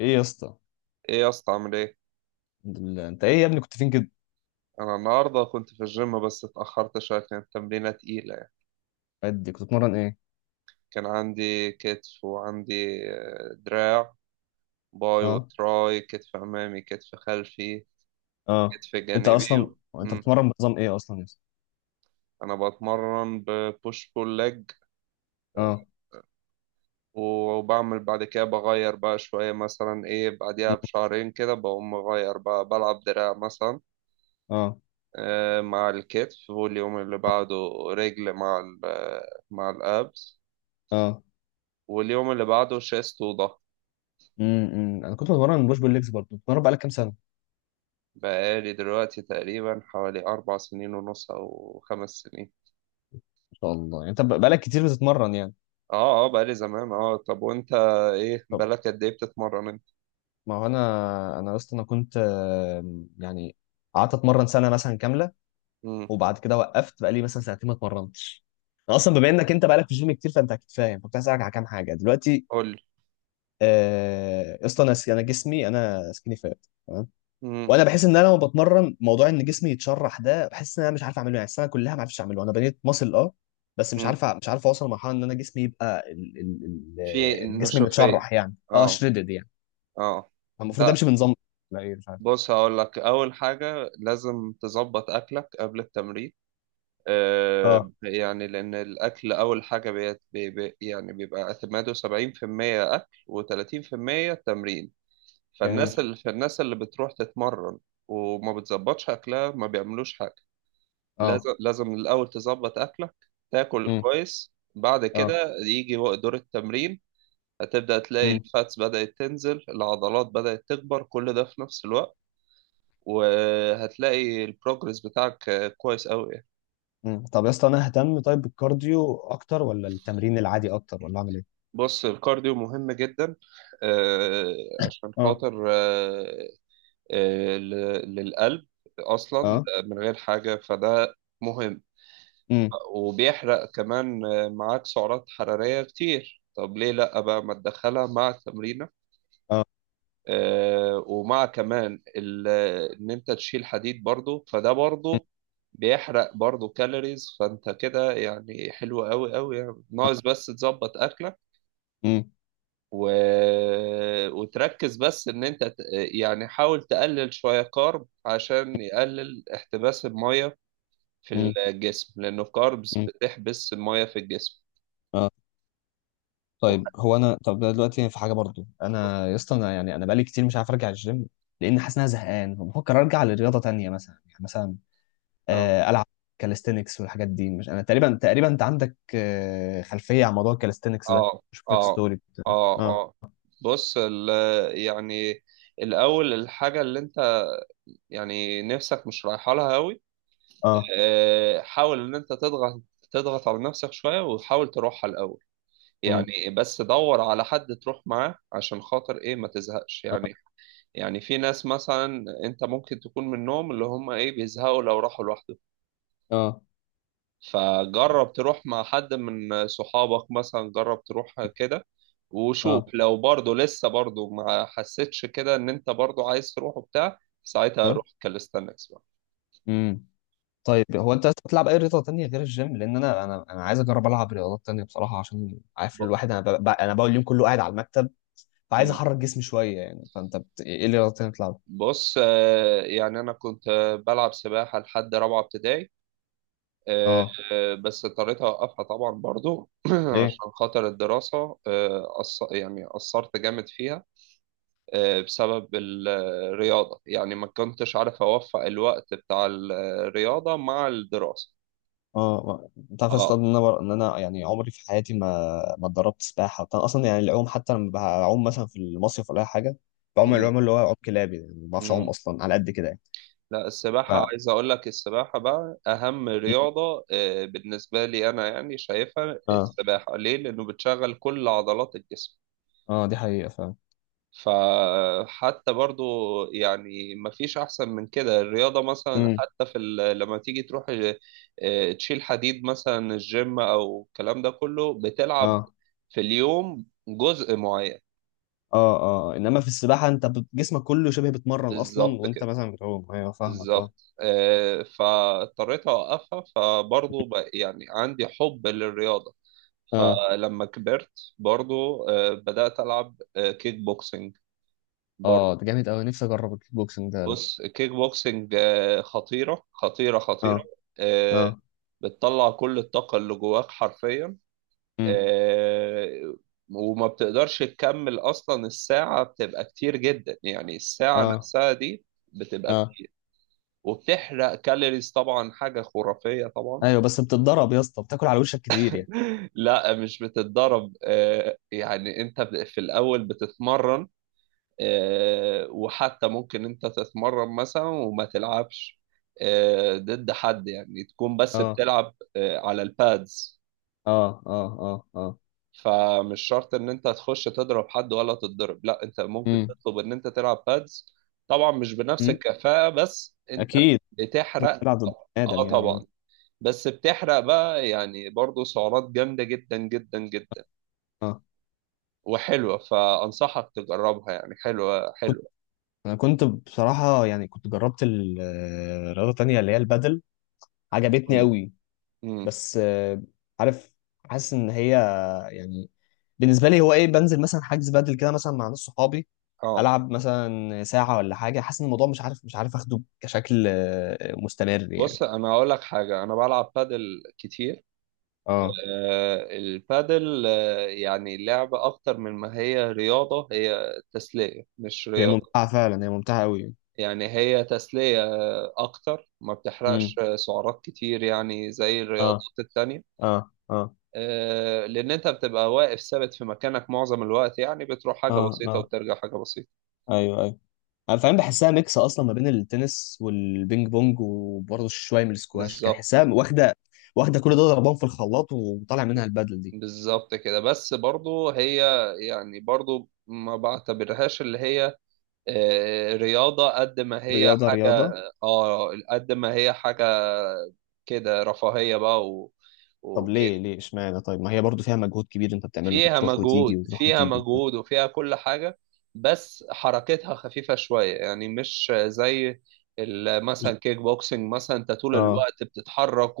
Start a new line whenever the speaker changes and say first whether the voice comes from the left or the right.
left: ايه يا اسطى؟
right: ايه يا اسطى، عامل ايه؟
left: الحمد لله. انت ايه يا ابني؟ كنت فين كده؟
right: انا النهارده كنت في الجيم بس اتاخرت شويه. كانت تمرينه تقيله يعني.
left: قد كنت بتتمرن ايه؟
right: كان عندي كتف، وعندي دراع، باي
left: اه.
right: وتراي، كتف امامي، كتف خلفي،
left: اه.
right: كتف
left: انت
right: جانبي
left: اصلا
right: و...
left: انت
right: مم.
left: بتتمرن بنظام ايه اصلا يا اسطى؟
right: انا بتمرن ببوش بول ليج،
left: اه.
right: وبعمل بعد كده بغير بقى شويه مثلا، ايه، بعديها
left: مم.
right: بشهرين كده بقوم مغير بقى، بلعب دراع مثلا
left: اه.
right: مع الكتف. واليوم اللي بعده رجل مع مع الابس.
left: اه.
right: واليوم اللي بعده شيست وضهر.
left: امم، انا كنت بتمرن بوش بول ليجز برضه. بتتمرن بقالك كام سنه؟ ما
right: بقالي دلوقتي تقريبا حوالي 4 سنين ونص أو 5 سنين.
left: شاء الله، يعني انت بقالك كتير بتتمرن يعني.
right: اه، اه، بقالي زمان. اه، طب وانت، ايه
left: طب،
right: بقالك قد ايه بتتمرن انت؟
left: ما هو انا يا اسطى، انا كنت يعني قعدت اتمرن سنه مثلا كامله،
right: امم.
left: وبعد كده وقفت بقالي مثلا سنتين ما اتمرنتش. انا اصلا بما انك انت بقالك في الجيم كتير فانت اكيد فاهم، كنت هسالك على كام حاجه دلوقتي.
right: قولي.
left: يا اسطى، انا جسمي انا سكيني فات تمام.
right: امم.
left: وانا بحس ان انا لما بتمرن موضوع ان جسمي يتشرح ده بحس ان انا مش عارف اعمله، يعني السنه كلها ما عرفتش اعمله. انا بنيت ماسل اه، بس مش
right: امم.
left: عارف مش عارف اوصل لمرحله ان انا جسمي يبقى
right: في
left: الجسم
right: النشوفية.
left: متشرح، يعني اه
right: اه،
left: شريدد يعني.
right: اه.
left: المفروض
right: لا.
left: امشي بنظام. لا، ايه؟ مش عارف.
right: بص، هقول لك أول حاجة. لازم تظبط أكلك قبل التمرين،
left: اه.
right: يعني، لأن الأكل أول حاجة. يعني بيبقى اعتماده 70% أكل، و30% تمرين.
left: جميل.
right: فالناس اللي بتروح تتمرن وما بتظبطش اكلها ما بيعملوش حاجه.
left: اه.
right: لازم، لازم الاول تظبط اكلك. تاكل
left: امم.
right: كويس، بعد
left: اه.
right: كده يجي دور التمرين. هتبدا تلاقي
left: امم.
right: الفاتس بدات تنزل، العضلات بدات تكبر، كل ده في نفس الوقت. وهتلاقي البروجرس بتاعك كويس قوي يعني.
left: امم. طب يا اسطى، انا اهتم طيب بالكارديو اكتر، ولا التمرين العادي اكتر، ولا اعمل ايه؟
right: بص، الكارديو مهم جدا، آه، عشان
left: اه.
right: خاطر للقلب. اصلا
left: اه.
right: من غير حاجه فده مهم.
left: امم.
right: وبيحرق كمان معاك سعرات حرارية كتير. طب ليه لأ بقى ما تدخلها مع التمرينة؟
left: اه.
right: آه، ومع كمان ال- إن أنت تشيل حديد برضو، فده برضو بيحرق برضو كالوريز، فأنت كده يعني حلو أوي أوي، يعني ناقص بس تظبط أكلك
left: امم.
right: و... وتركز، بس إن أنت يعني حاول تقلل شوية كارب عشان يقلل احتباس المية في
left: امم.
right: الجسم، لأنه الكاربس بتحبس المية في الجسم.
left: امم. طيب هو انا، طب دلوقتي في حاجه برضو، انا يا اسطى انا يعني انا بقالي كتير مش عارف ارجع الجيم، لان حاسس ان انا زهقان، فبفكر ارجع لرياضه تانية مثلا، يعني مثلا
right: اه،
left: العب كاليستينكس والحاجات دي، مش انا تقريبا تقريبا انت عندك خلفيه عن موضوع الكاليستينكس ده،
right: اه،
left: بشوف لك
right: اه،
left: ستوري بتاع،
right: اه.
left: اه.
right: اه. بص، يعني، الاول الحاجه اللي انت يعني نفسك مش رايحه لها قوي،
left: اه.
right: حاول ان انت تضغط على نفسك شويه، وحاول تروحها الاول.
left: امم.
right: يعني بس دور على حد تروح معاه عشان خاطر ايه ما تزهقش يعني. يعني في ناس مثلا انت ممكن تكون منهم، اللي هم ايه بيزهقوا لو راحوا لوحدهم.
left: اه.
right: فجرب تروح مع حد من صحابك مثلا، جرب تروح كده وشوف.
left: اه.
right: لو برضه لسه برضه ما حسيتش كده ان انت برضه عايز تروح وبتاع، ساعتها
left: اه.
right: روح كاليستانكس بقى.
left: امم. طيب هو انت أصلاً بتلعب اي رياضه تانية غير الجيم؟ لان انا عايز اجرب العب رياضات تانية بصراحه، عشان عارف
right: ب-
left: الواحد، انا انا بقول اليوم كله قاعد على المكتب، فعايز
right: مم.
left: احرك جسمي شويه يعني. فانت ايه اللي غلطتني؟ بتلعب؟
right: بص، يعني انا كنت بلعب سباحة لحد رابعة ابتدائي. آه،
left: اه.
right: بس اضطريت اوقفها طبعا برضه
left: ليه؟
right: عشان خاطر الدراسة، يعني قصرت جامد فيها بسبب الرياضة. يعني ما كنتش عارف أوفق الوقت بتاع الرياضة مع الدراسة.
left: اه انت عارف يا اسطى
right: اه.
left: ان انا ان انا يعني عمري في حياتي ما اتدربت سباحه بتاع اصلا، يعني العوم. حتى لما بعوم مثلا في المصيف ولا اي حاجه بعوم
right: مم.
left: العوم اللي هو عوم كلابي يعني، ما بعرفش اعوم
right: مم.
left: اصلا على قد كده يعني.
right: لا، السباحة
left: ف...
right: عايز أقول لك، السباحة بقى أهم
left: م.
right: رياضة بالنسبة لي أنا، يعني شايفها.
left: اه.
right: السباحة ليه؟ لأنه بتشغل كل عضلات الجسم.
left: اه، دي حقيقه فعلا.
right: فحتى برضو يعني مفيش أحسن من كده الرياضة مثلا.
left: امم.
right: حتى لما تيجي تروح تشيل حديد مثلا، الجيم أو الكلام ده كله، بتلعب
left: اه.
right: في اليوم جزء معين.
left: اه. اه. انما في السباحه انت جسمك كله شبه بيتمرن اصلا
right: بالظبط
left: وانت
right: كده،
left: مثلا بتعوم. ايوه فاهمك. اه.
right: بالظبط. فاضطريت أوقفها، فبرضو يعني عندي حب للرياضة.
left: اه.
right: فلما كبرت برضو بدأت ألعب كيك بوكسينج
left: اه،
right: برضو.
left: ده جامد قوي. نفسي اجرب الكيك بوكسنج ده. لا؟
right: بص، الكيك بوكسنج خطيرة خطيرة
left: اه.
right: خطيرة. آه،
left: اه.
right: بتطلع كل الطاقة اللي جواك حرفيا.
left: امم.
right: آه، وما بتقدرش تكمل أصلا، الساعة بتبقى كتير جدا، يعني الساعة
left: اه.
right: نفسها دي بتبقى
left: اه.
right: كتير. وبتحرق كالوريز طبعا، حاجة خرافية طبعا.
left: ايوه، بس بتتضرب يا اسطى، بتاكل على وشك كتير يعني.
right: لا، مش بتتضرب. يعني انت في الأول بتتمرن، وحتى ممكن انت تتمرن مثلا وما تلعبش ضد حد، يعني تكون بس
left: اه.
right: بتلعب على البادز.
left: اه. اه. اه. اه.
right: فمش شرط ان انت تخش تضرب حد ولا تتضرب، لا، انت ممكن
left: امم.
right: تطلب ان انت تلعب بادز. طبعا مش بنفس
left: امم.
right: الكفاءة، بس انت
left: اكيد. لازم
right: بتحرق.
left: تلعب ضد بني
right: اه
left: ادم يعني، اه.
right: طبعا. بس بتحرق بقى يعني برضو سعرات جامدة جدا جدا جدا،
left: اه.
right: وحلوة، فأنصحك تجربها، يعني حلوة
left: كنت،
right: حلوة.
left: انا كنت بصراحه يعني كنت جربت رياضه تانية اللي هي البادل. عجبتني
right: امم.
left: قوي.
right: امم.
left: بس عارف، حاسس ان هي، يعني بالنسبه لي هو ايه، بنزل مثلا حجز بادل كده مثلا مع ناس صحابي،
right: اه.
left: العب مثلا ساعه ولا حاجه، حاسس ان الموضوع مش عارف، مش عارف اخده كشكل مستمر يعني.
right: بص، انا هقول لك حاجه، انا بلعب بادل كتير.
left: اه،
right: البادل يعني لعبه اكتر من ما هي رياضه. هي تسليه مش
left: هي
right: رياضه.
left: ممتعه فعلا، هي ممتعه قوي.
right: يعني هي تسليه اكتر، ما بتحرقش
left: امم.
right: سعرات كتير يعني زي الرياضات
left: اه.
right: التانية،
left: اه. اه.
right: لان انت بتبقى واقف ثابت في مكانك معظم الوقت. يعني بتروح حاجه
left: اه.
right: بسيطه
left: اه.
right: وترجع حاجه بسيطه.
left: ايوه. ايوه. انا فاهم، بحسها ميكس اصلا ما بين التنس والبينج بونج وبرضه شويه من السكواش، كان
right: بالظبط،
left: حسها واخده. واخده كل دول ضربان في الخلاط، وطالع منها البدل دي.
right: بالظبط كده. بس برضو هي يعني برضو ما بعتبرهاش اللي هي رياضة قد ما هي
left: رياضه
right: حاجة.
left: رياضه.
right: اه، قد ما هي حاجة كده، رفاهية بقى و...
left: طب ليه؟
right: وكده.
left: ليه اشمعنى؟ طيب ما هي برضه فيها مجهود كبير، انت بتعمله، انت
right: فيها
left: بتروح وتيجي
right: مجهود،
left: وتروح
right: فيها
left: وتيجي وبتاع.
right: مجهود وفيها كل حاجة. بس حركتها خفيفة شوية، يعني مش زي مثلا كيك بوكسنج مثلا، انت طول
left: اه.
right: الوقت بتتحرك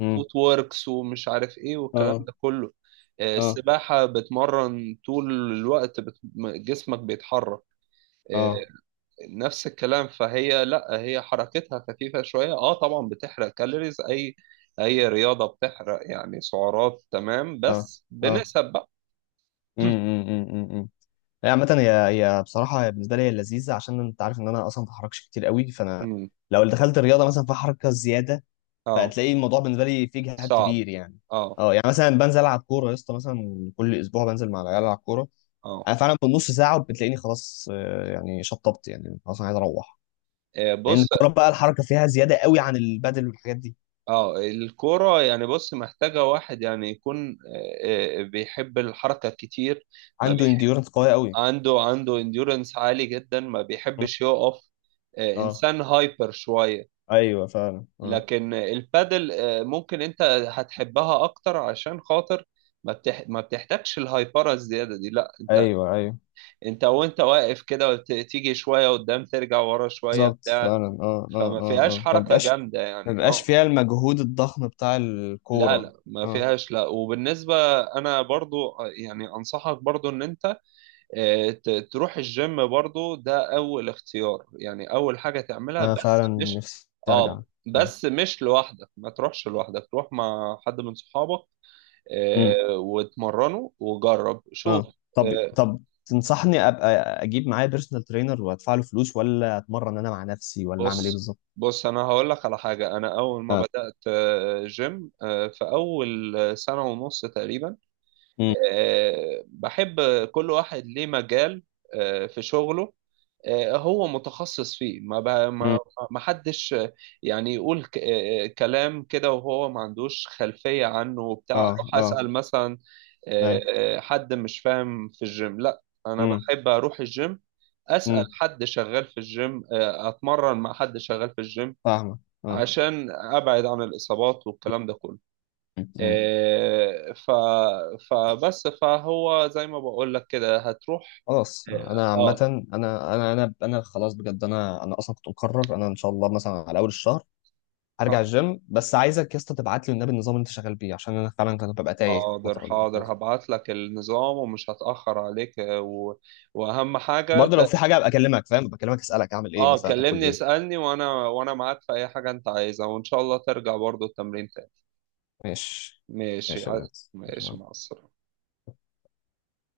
left: امم.
right: ووركس ومش عارف ايه والكلام
left: اه.
right: ده كله.
left: اه.
right: السباحة بتمرن طول الوقت، جسمك بيتحرك آه،
left: اه.
right: نفس الكلام. فهي لا، هي حركتها خفيفة شوية. اه طبعا بتحرق كالوريز. اي اي رياضة بتحرق يعني سعرات، تمام،
left: اه.
right: بس
left: اه.
right: بنسب بقى.
left: امم. هي عامة، هي بصراحة هي بالنسبة لي هي لذيذة، عشان أنت عارف إن أنا أصلا ما بتحركش كتير قوي. فأنا
right: امم.
left: لو دخلت الرياضة مثلا فيها حركة زيادة،
right: اه.
left: فهتلاقي الموضوع بالنسبة لي فيه جهاد
right: صعب.
left: كبير يعني.
right: اه.
left: أه، يعني مثلا بنزل ألعب كورة يا اسطى، مثلا كل أسبوع بنزل مع العيال ألعب كورة،
right: اه.
left: أنا فعلا في نص ساعة وبتلاقيني خلاص يعني شطبت، يعني خلاص أنا عايز أروح. لأن
right: بص.
left: الكورة بقى الحركة فيها زيادة قوي عن البادل والحاجات دي.
right: اه، الكورة يعني، بص محتاجة واحد يعني يكون بيحب الحركة كتير، ما
left: عنده
right: بيحب.
left: انديورنس قوية قوي.
right: عنده انديورنس عالي جدا، ما بيحبش يقف،
left: أه.
right: انسان هايبر شوية.
left: أيوه فعلا. أه.
right: لكن البادل ممكن انت هتحبها اكتر عشان خاطر ما بتحتاجش الهايبره الزياده دي. لا، انت
left: أيوه. أيوه.
right: انت وانت واقف كده، وت- تيجي شويه قدام، ترجع ورا شويه
left: بالظبط
right: بتاع.
left: فعلا. اه. اه.
right: فما
left: اه.
right: فيهاش
left: اه.
right: حركه
left: فمبقاش
right: جامده يعني،
left: مبقاش
right: اه.
left: فيها المجهود الضخم بتاع
right: لا،
left: الكورة.
right: لا، ما
left: اه.
right: فيهاش. لا، وبالنسبه انا برضو يعني انصحك برضو ان انت تروح الجيم برضو، ده اول اختيار، يعني اول حاجه تعملها.
left: انا
right: بس
left: فعلا
right: مش،
left: نفسي ارجع.
right: اه،
left: اه.
right: بس مش لوحدك، ما تروحش لوحدك، تروح مع حد من صحابك
left: امم.
right: واتمرنه وجرب شوف.
left: اه. طب،
right: آه،
left: تنصحني ابقى اجيب معايا بيرسونال ترينر وادفع له فلوس، ولا اتمرن انا مع نفسي، ولا اعمل ايه
right: بص
left: بالظبط؟
right: بص، انا هقول لك على حاجه. انا اول ما بدات جيم، في اول سنه ونص تقريبا
left: امم.
right: بحب، كل واحد ليه مجال في شغله هو متخصص فيه. ما بقى
left: امم.
right: ما حدش يعني يقول كلام كده وهو ما عندوش خلفية عنه وبتاع.
left: اه.
right: اروح
left: اه.
right: اسأل مثلا آه،
left: ايوه.
right: حد مش فاهم في الجيم، لا، انا
left: امم.
right: بحب اروح الجيم اسأل
left: امم.
right: حد شغال في الجيم، اتمرن مع حد شغال في الجيم
left: فاهمك. اه.
right: عشان ابعد عن الاصابات والكلام ده كله.
left: أمم. أمم.
right: آه، ف فبس فهو زي ما بقول لك كده هتروح.
left: خلاص انا عامه،
right: اه.
left: انا انا خلاص بجد، انا اصلا كنت مقرر انا ان شاء الله مثلا على اول الشهر هرجع
right: آه.
left: الجيم، بس عايزك يا اسطى تبعت لي والنبي النظام اللي انت شغال بيه، عشان انا فعلا كنت ببقى تايه في
right: حاضر،
left: الفتره اللي
right: حاضر،
left: فاتت.
right: هبعت لك النظام ومش هتأخر عليك وأهم حاجة
left: وبرضه لو في حاجه ابقى اكلمك، فاهم، ابقى اكلمك اسالك اعمل ايه
right: اه،
left: مثلا، اكل
right: كلمني،
left: ايه.
right: اسألني، وأنا معاك في أي حاجة أنت عايزها، وإن شاء الله ترجع برضو التمرين تاني.
left: ماشي.
right: ماشي.
left: ماشي يا برنس.
right: ماشي مع السلامة.